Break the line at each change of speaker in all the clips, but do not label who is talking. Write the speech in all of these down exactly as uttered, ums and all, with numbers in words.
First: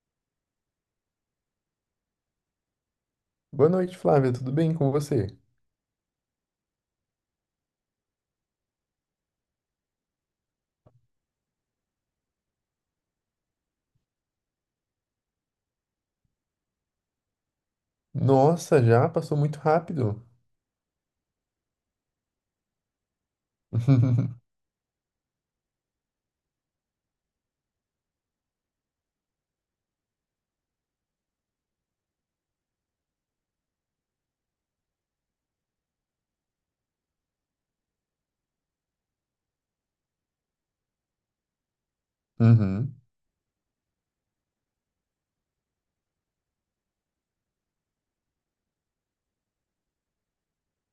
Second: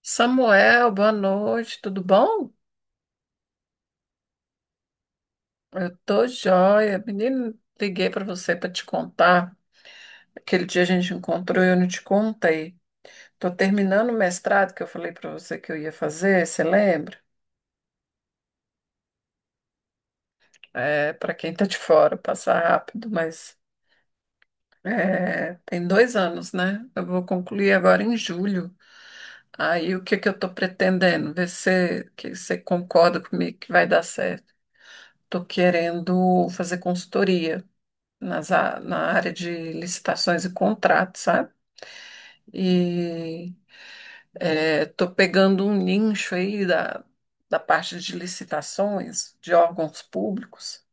Samuel, boa noite, tudo bom?
Boa noite, Flávia. Tudo bem com você?
Eu tô joia. Menino, liguei para você para te contar. Aquele dia a gente encontrou e eu não te contei. Tô terminando o mestrado que eu falei para você que eu ia fazer, você lembra?
Nossa, já passou muito rápido.
É, para quem tá de fora, passa rápido, mas é, tem dois anos, né? Eu vou concluir agora em julho. Aí o que que eu tô pretendendo? Ver se que você concorda comigo que vai dar certo. Tô querendo fazer consultoria nas, a- na área de licitações e contratos, sabe?
Uhum.
E estou pegando um nicho aí da, da parte de licitações de órgãos públicos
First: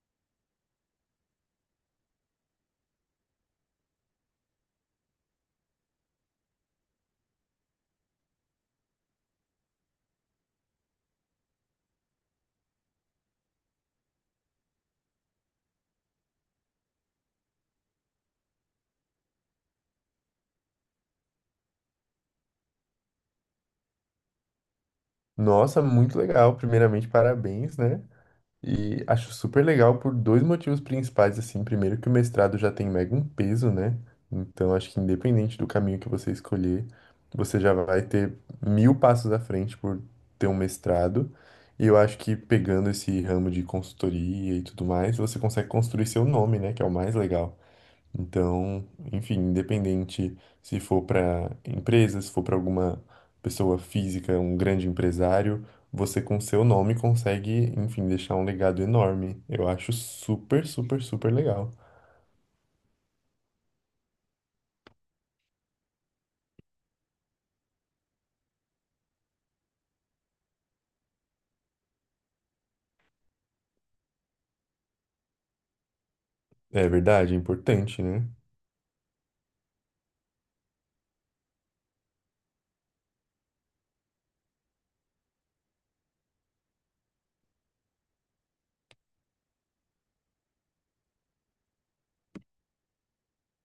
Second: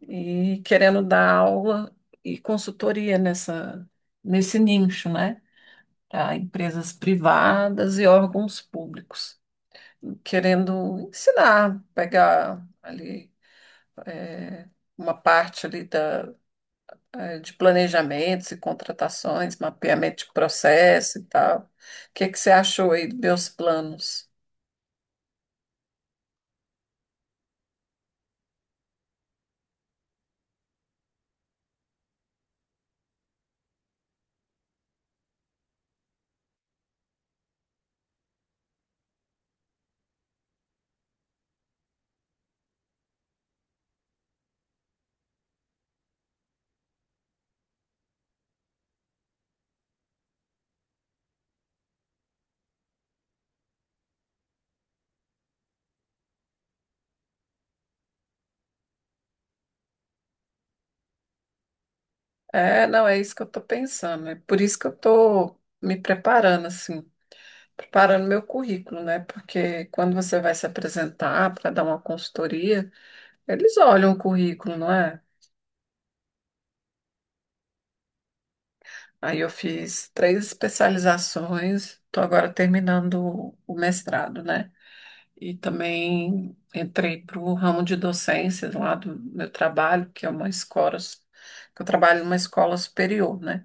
e querendo dar aula e consultoria nessa, nesse nicho, né? Para empresas privadas e órgãos públicos. Querendo ensinar, pegar ali é, uma parte ali eh, de planejamentos e contratações, mapeamento de processo e tal. O que que você achou aí dos meus planos?
Nossa, muito legal. Primeiramente, parabéns, né? E acho super legal por dois motivos principais, assim. Primeiro, que o mestrado já tem mega um peso, né? Então, acho que independente do caminho que você escolher, você já vai ter mil passos à frente por ter um mestrado. E eu acho que pegando esse ramo de consultoria e tudo mais, você consegue construir seu nome, né? Que é o mais legal. Então, enfim, independente se for para empresa, se for para alguma pessoa física, um grande empresário, você com seu nome consegue, enfim, deixar um legado enorme. Eu acho super, super, super legal.
É, não, é isso que eu estou pensando. É por isso que eu estou me preparando, assim, preparando meu currículo, né? Porque quando você vai se apresentar para dar uma consultoria, eles olham o currículo, não é?
É verdade, é importante, né?
Aí eu fiz três especializações, estou agora terminando o mestrado, né? E também entrei para o ramo de docência lá do meu trabalho, que é uma escola, que eu trabalho numa escola superior, né?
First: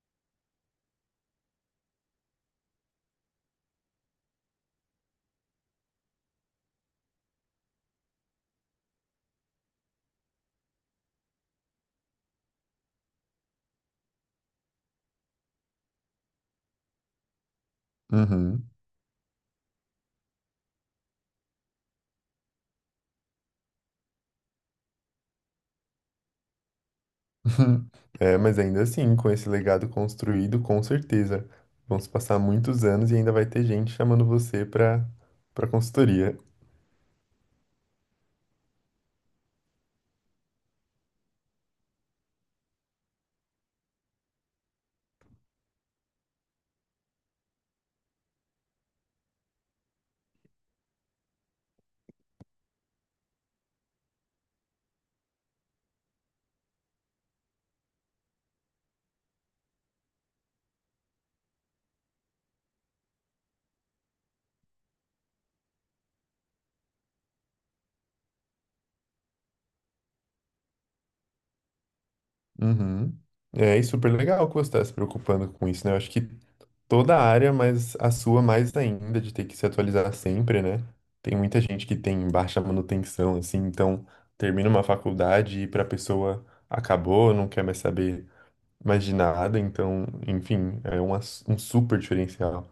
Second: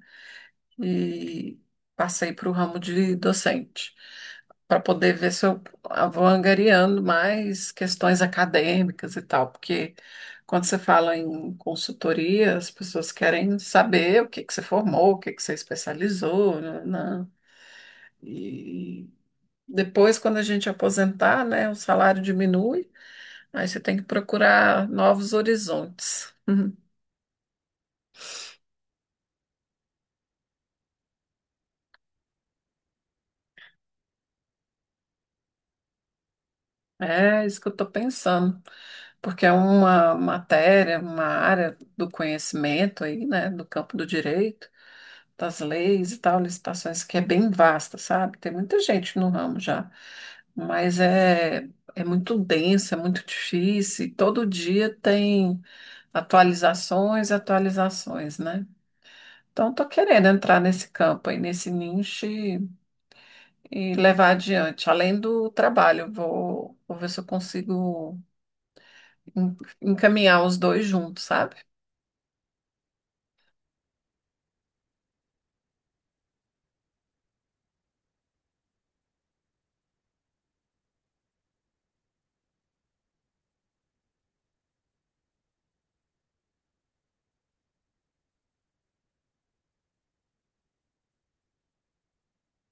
E passei para o ramo de docente, para poder ver se eu vou angariando mais questões acadêmicas e tal, porque quando você fala em consultoria, as pessoas querem saber o que que você formou, o que que você especializou, né? né?
Uhum.
E depois, quando a gente aposentar, né, o salário diminui. Aí você tem que procurar novos horizontes. Uhum.
É, mas ainda assim, com esse legado construído, com certeza vão se passar muitos anos e ainda vai ter gente chamando você para para consultoria.
É isso que eu estou pensando, porque é uma matéria, uma área do conhecimento aí, né, do campo do direito, das leis e tal, licitações, que é bem vasta, sabe? Tem muita gente no ramo já, mas é, é muito denso, é muito difícil, e todo dia tem atualizações e atualizações, né? Então, estou querendo entrar nesse campo aí, nesse nicho, e levar adiante, além do trabalho. Vou, vou ver se eu consigo en- encaminhar os dois juntos, sabe?
Uhum. É, e super legal que você está se preocupando com isso, né? Eu acho que toda a área, mas a sua mais ainda, de ter que se atualizar sempre, né? Tem muita gente que tem baixa manutenção, assim, então termina uma faculdade e para a pessoa acabou, não quer mais saber mais de nada, então, enfim, é um, ass- um super diferencial.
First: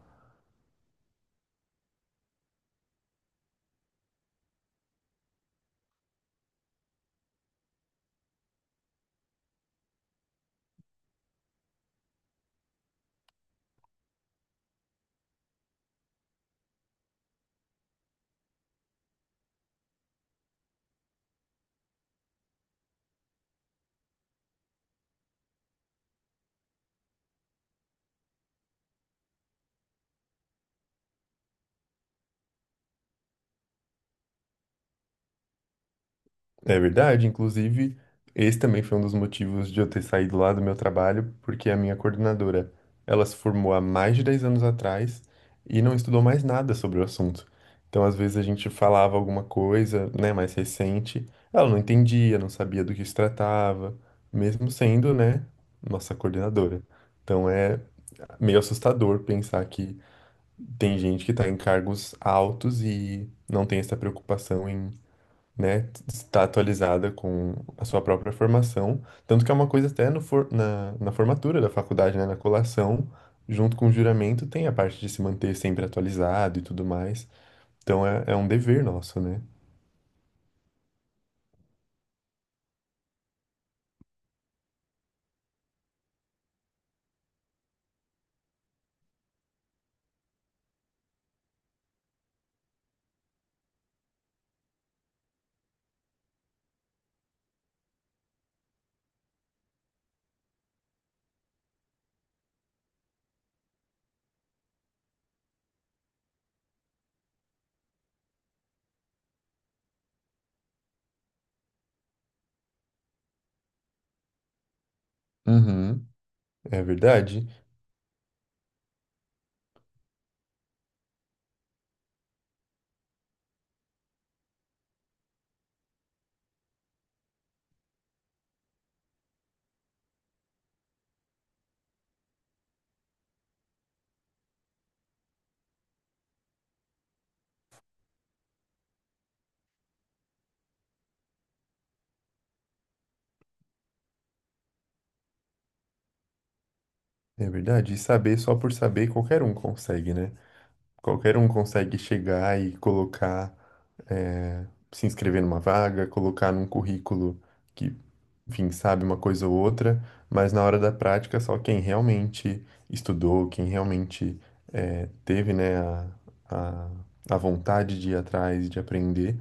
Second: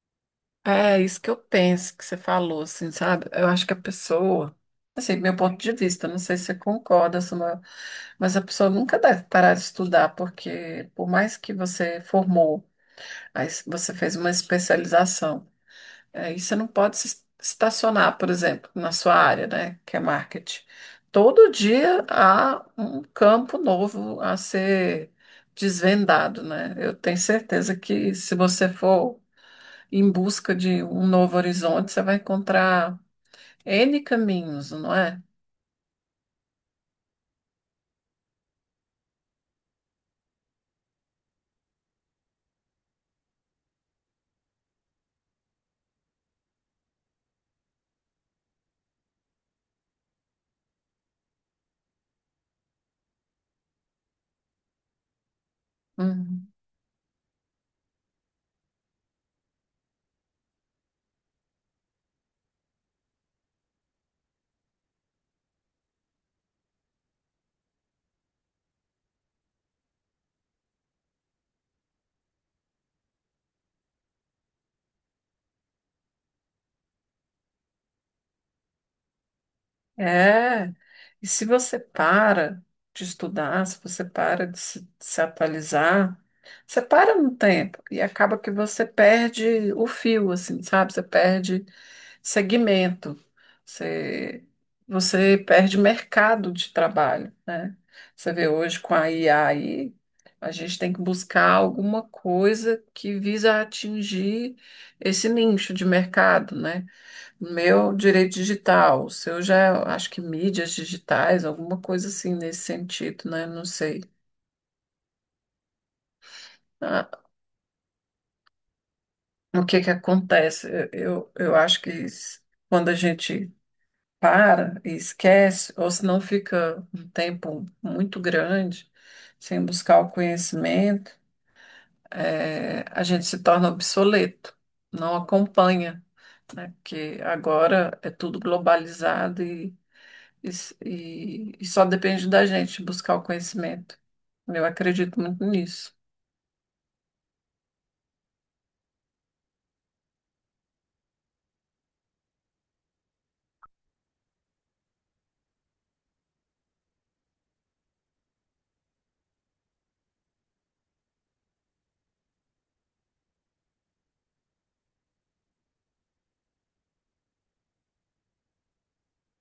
É isso que eu penso que você falou, assim, sabe? Eu acho que a pessoa, assim, meu ponto de vista, não sei se você concorda, Samuel, mas a pessoa nunca deve parar de estudar, porque por mais que você formou, aí você fez uma especialização. Aí você não pode se estacionar, por exemplo, na sua área, né, que é marketing. Todo dia há um campo novo a ser desvendado, né? Eu tenho certeza que se você for em busca de um novo horizonte, você vai encontrar N caminhos, não é?
É verdade, inclusive, esse também foi um dos motivos de eu ter saído lá do meu trabalho, porque a minha coordenadora, ela se formou há mais de dez anos atrás e não estudou mais nada sobre o assunto. Então, às vezes a gente falava alguma coisa, né, mais recente, ela não entendia, não sabia do que se tratava, mesmo sendo, né, nossa coordenadora. Então é meio assustador pensar que tem gente que está em cargos altos e não tem essa preocupação né, está atualizada com a sua própria formação, tanto que é uma coisa até no for- na, na formatura da faculdade, né, na colação, junto com o juramento, tem a parte de se manter sempre atualizado e tudo mais. Então é, é um dever nosso, né?
É, e se você para de estudar, se você para de se, de se atualizar, você para no tempo e acaba que você perde o fio, assim, sabe? Você perde segmento, você, você perde mercado de trabalho, né? Você vê hoje com a I A aí, a gente tem que buscar alguma coisa que visa atingir esse nicho de mercado, né? Meu direito digital, o seu já, é, acho que mídias digitais, alguma coisa assim nesse sentido, né? Não sei.
Uhum. É
Ah,
verdade,
o que que acontece? Eu, eu acho que s- quando a gente para e esquece, ou se não fica um tempo muito grande sem buscar o conhecimento, eh, a gente se torna obsoleto, não acompanha, né? Porque agora é tudo globalizado. E, s- e- e só depende da gente buscar o conhecimento. Eu acredito muito nisso.
é verdade. E saber só por saber qualquer um consegue, né? Qualquer um consegue chegar e colocar, eh, se inscrever numa vaga, colocar num currículo que, enfim, sabe uma coisa ou outra, mas na hora da prática, só quem realmente estudou, quem realmente eh, teve, né, a, a, a vontade de ir atrás, de aprender,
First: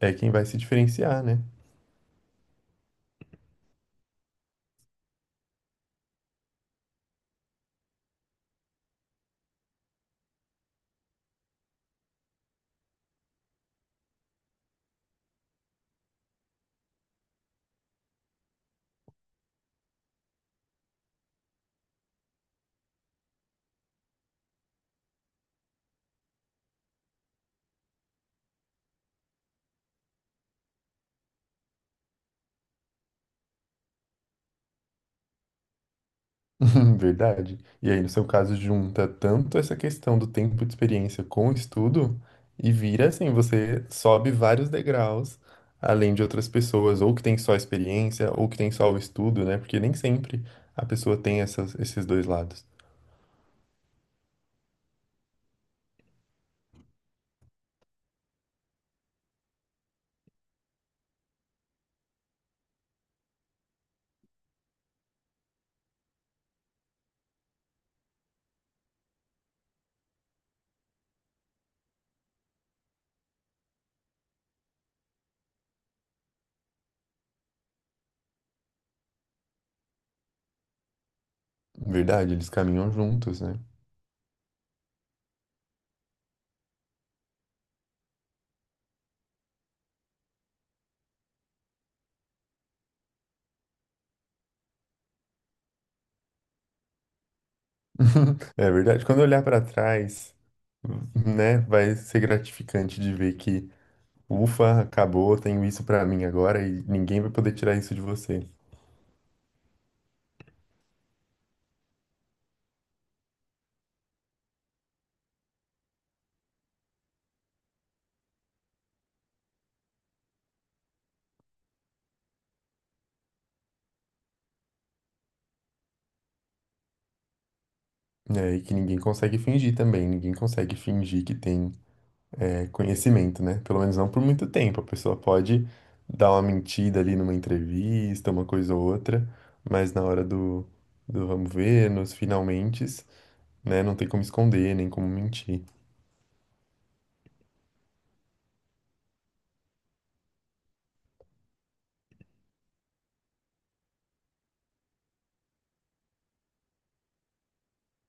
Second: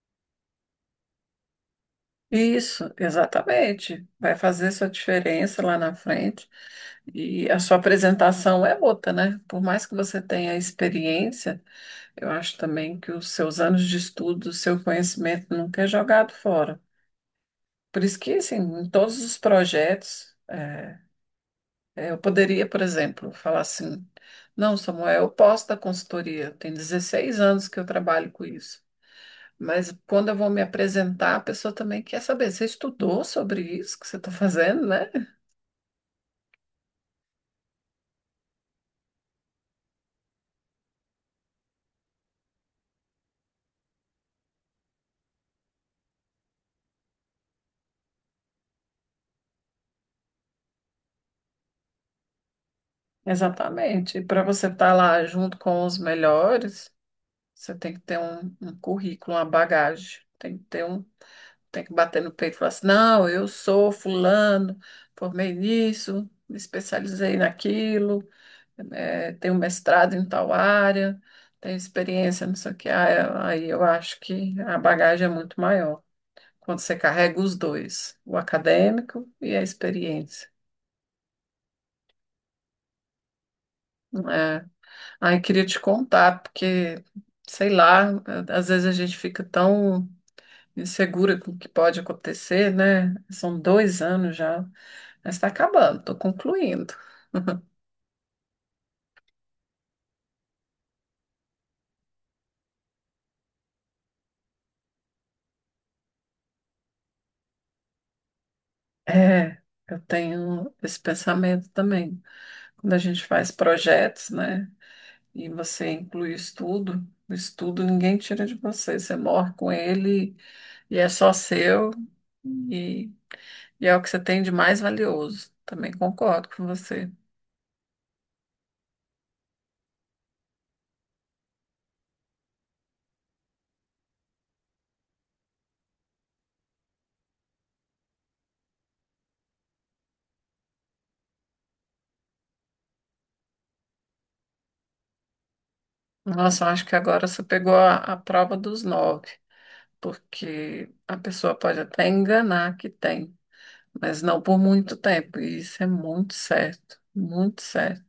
é quem vai se diferenciar, né?
Isso, exatamente. Vai fazer sua diferença lá na frente. E a sua apresentação é outra, né? Por mais que você tenha experiência, eu acho também que os seus anos de estudo, o seu conhecimento nunca é jogado fora. Por isso que, assim, em todos os projetos, é, É, Eu poderia, por exemplo, falar assim: não, Samuel, eu posso dar consultoria, tem dezesseis anos que eu trabalho com isso. Mas quando eu vou me apresentar, a pessoa também quer saber. Você estudou sobre isso que você está fazendo, né?
Verdade. E aí, no seu caso, junta tanto essa questão do tempo de experiência com o estudo e vira assim, você sobe vários degraus, além de outras pessoas, ou que tem só a experiência, ou que tem só o estudo, né? Porque nem sempre a pessoa tem essas, esses dois lados.
Exatamente. E para você estar lá junto com os melhores, você tem que ter um, um currículo, uma bagagem. Tem que ter um, tem que bater no peito e falar assim: não, eu sou fulano, formei nisso, me especializei naquilo. É, tem um mestrado em tal área, tem experiência, não sei o que. Ah, aí eu acho que a bagagem é muito maior quando você carrega os dois, o acadêmico e a experiência.
Verdade, eles caminham juntos, né?
É. Aí queria te contar, porque, sei lá, às vezes a gente fica tão insegura com o que pode acontecer, né? São dois anos já, mas está acabando, estou concluindo.
É verdade. Quando eu olhar para trás, né, vai ser gratificante de ver que, ufa, acabou, tenho isso para mim agora e ninguém vai poder tirar isso de você.
É, eu tenho esse pensamento também. Quando a gente faz projetos, né? E você inclui o estudo, o estudo ninguém tira de você. Você morre com ele e é só seu e, e é o que você tem de mais valioso. Também concordo com você.
É, e que ninguém consegue fingir também, ninguém consegue fingir que tem é, conhecimento, né? Pelo menos não por muito tempo. A pessoa pode dar uma mentida ali numa entrevista, uma coisa ou outra, mas na hora do, do vamos ver, nos finalmente, né? Não tem como esconder, nem como mentir.
Nossa, eu acho que agora você pegou a, a prova dos nove, porque a pessoa pode até enganar que tem, mas não por muito tempo. E isso é muito certo, muito certo.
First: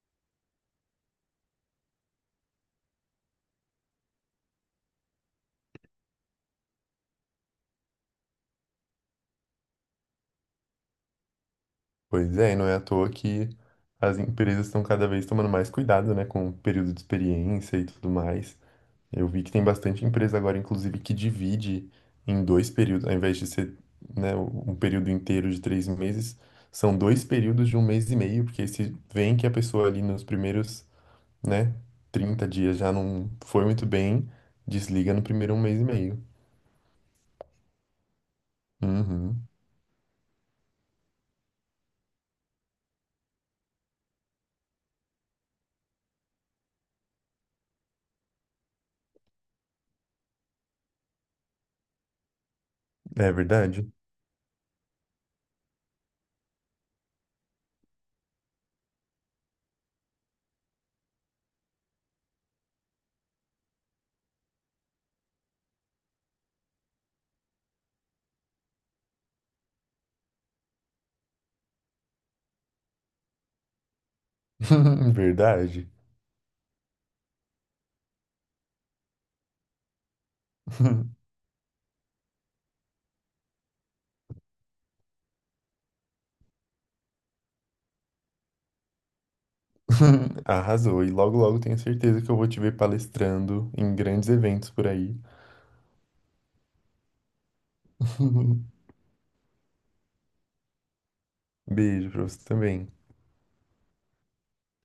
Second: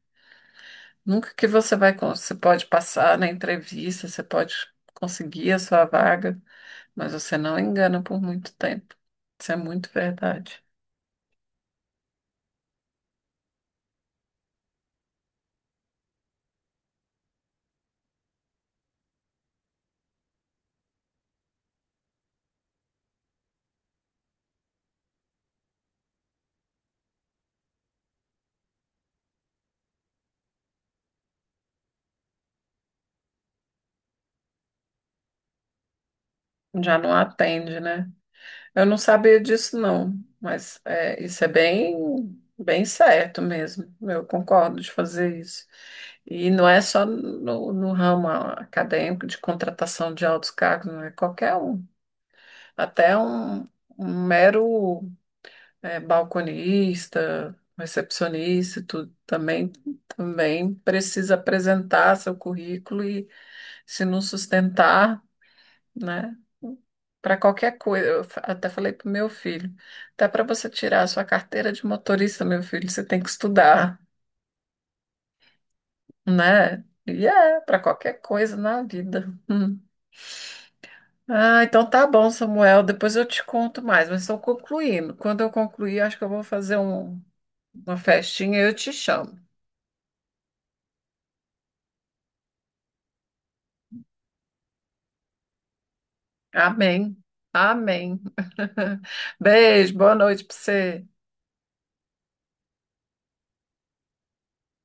Nunca que você vai, con- você pode passar na entrevista, você pode conseguir a sua vaga, mas você não engana por muito tempo. Isso é muito verdade.
Pois é, e não é à toa que as empresas estão cada vez tomando mais cuidado, né? Com o período de experiência e tudo mais. Eu vi que tem bastante empresa agora, inclusive, que divide em dois períodos, ao invés de ser, né, um período inteiro de três meses, são dois períodos de um mês e meio, porque se vem que a pessoa ali nos primeiros, né, trinta dias já não foi muito bem, desliga no primeiro um mês e meio.
Já não atende, né? Eu não sabia
Uhum.
disso, não, mas é, isso é bem, bem certo mesmo. Eu concordo de fazer isso. E não é só no, no ramo acadêmico de contratação de altos cargos, não é qualquer um. Até
É
um,
verdade.
um mero é, balconista, recepcionista, e tudo também, também precisa apresentar seu currículo e se não sustentar, né? Para qualquer coisa, eu fa- até falei para o meu filho, até para você tirar a sua carteira de motorista, meu filho, você tem que estudar,
Verdade.
né? E é, para qualquer coisa na vida. Hum. Ah, então tá bom, Samuel, depois eu te conto mais, mas estou concluindo. Quando eu concluir, acho que eu vou fazer um- uma festinha e eu te chamo.
Arrasou. E logo, logo tenho certeza que eu vou te ver palestrando em grandes eventos por aí.
Amém. Amém. Beijo, boa noite para você.
Beijo pra você também.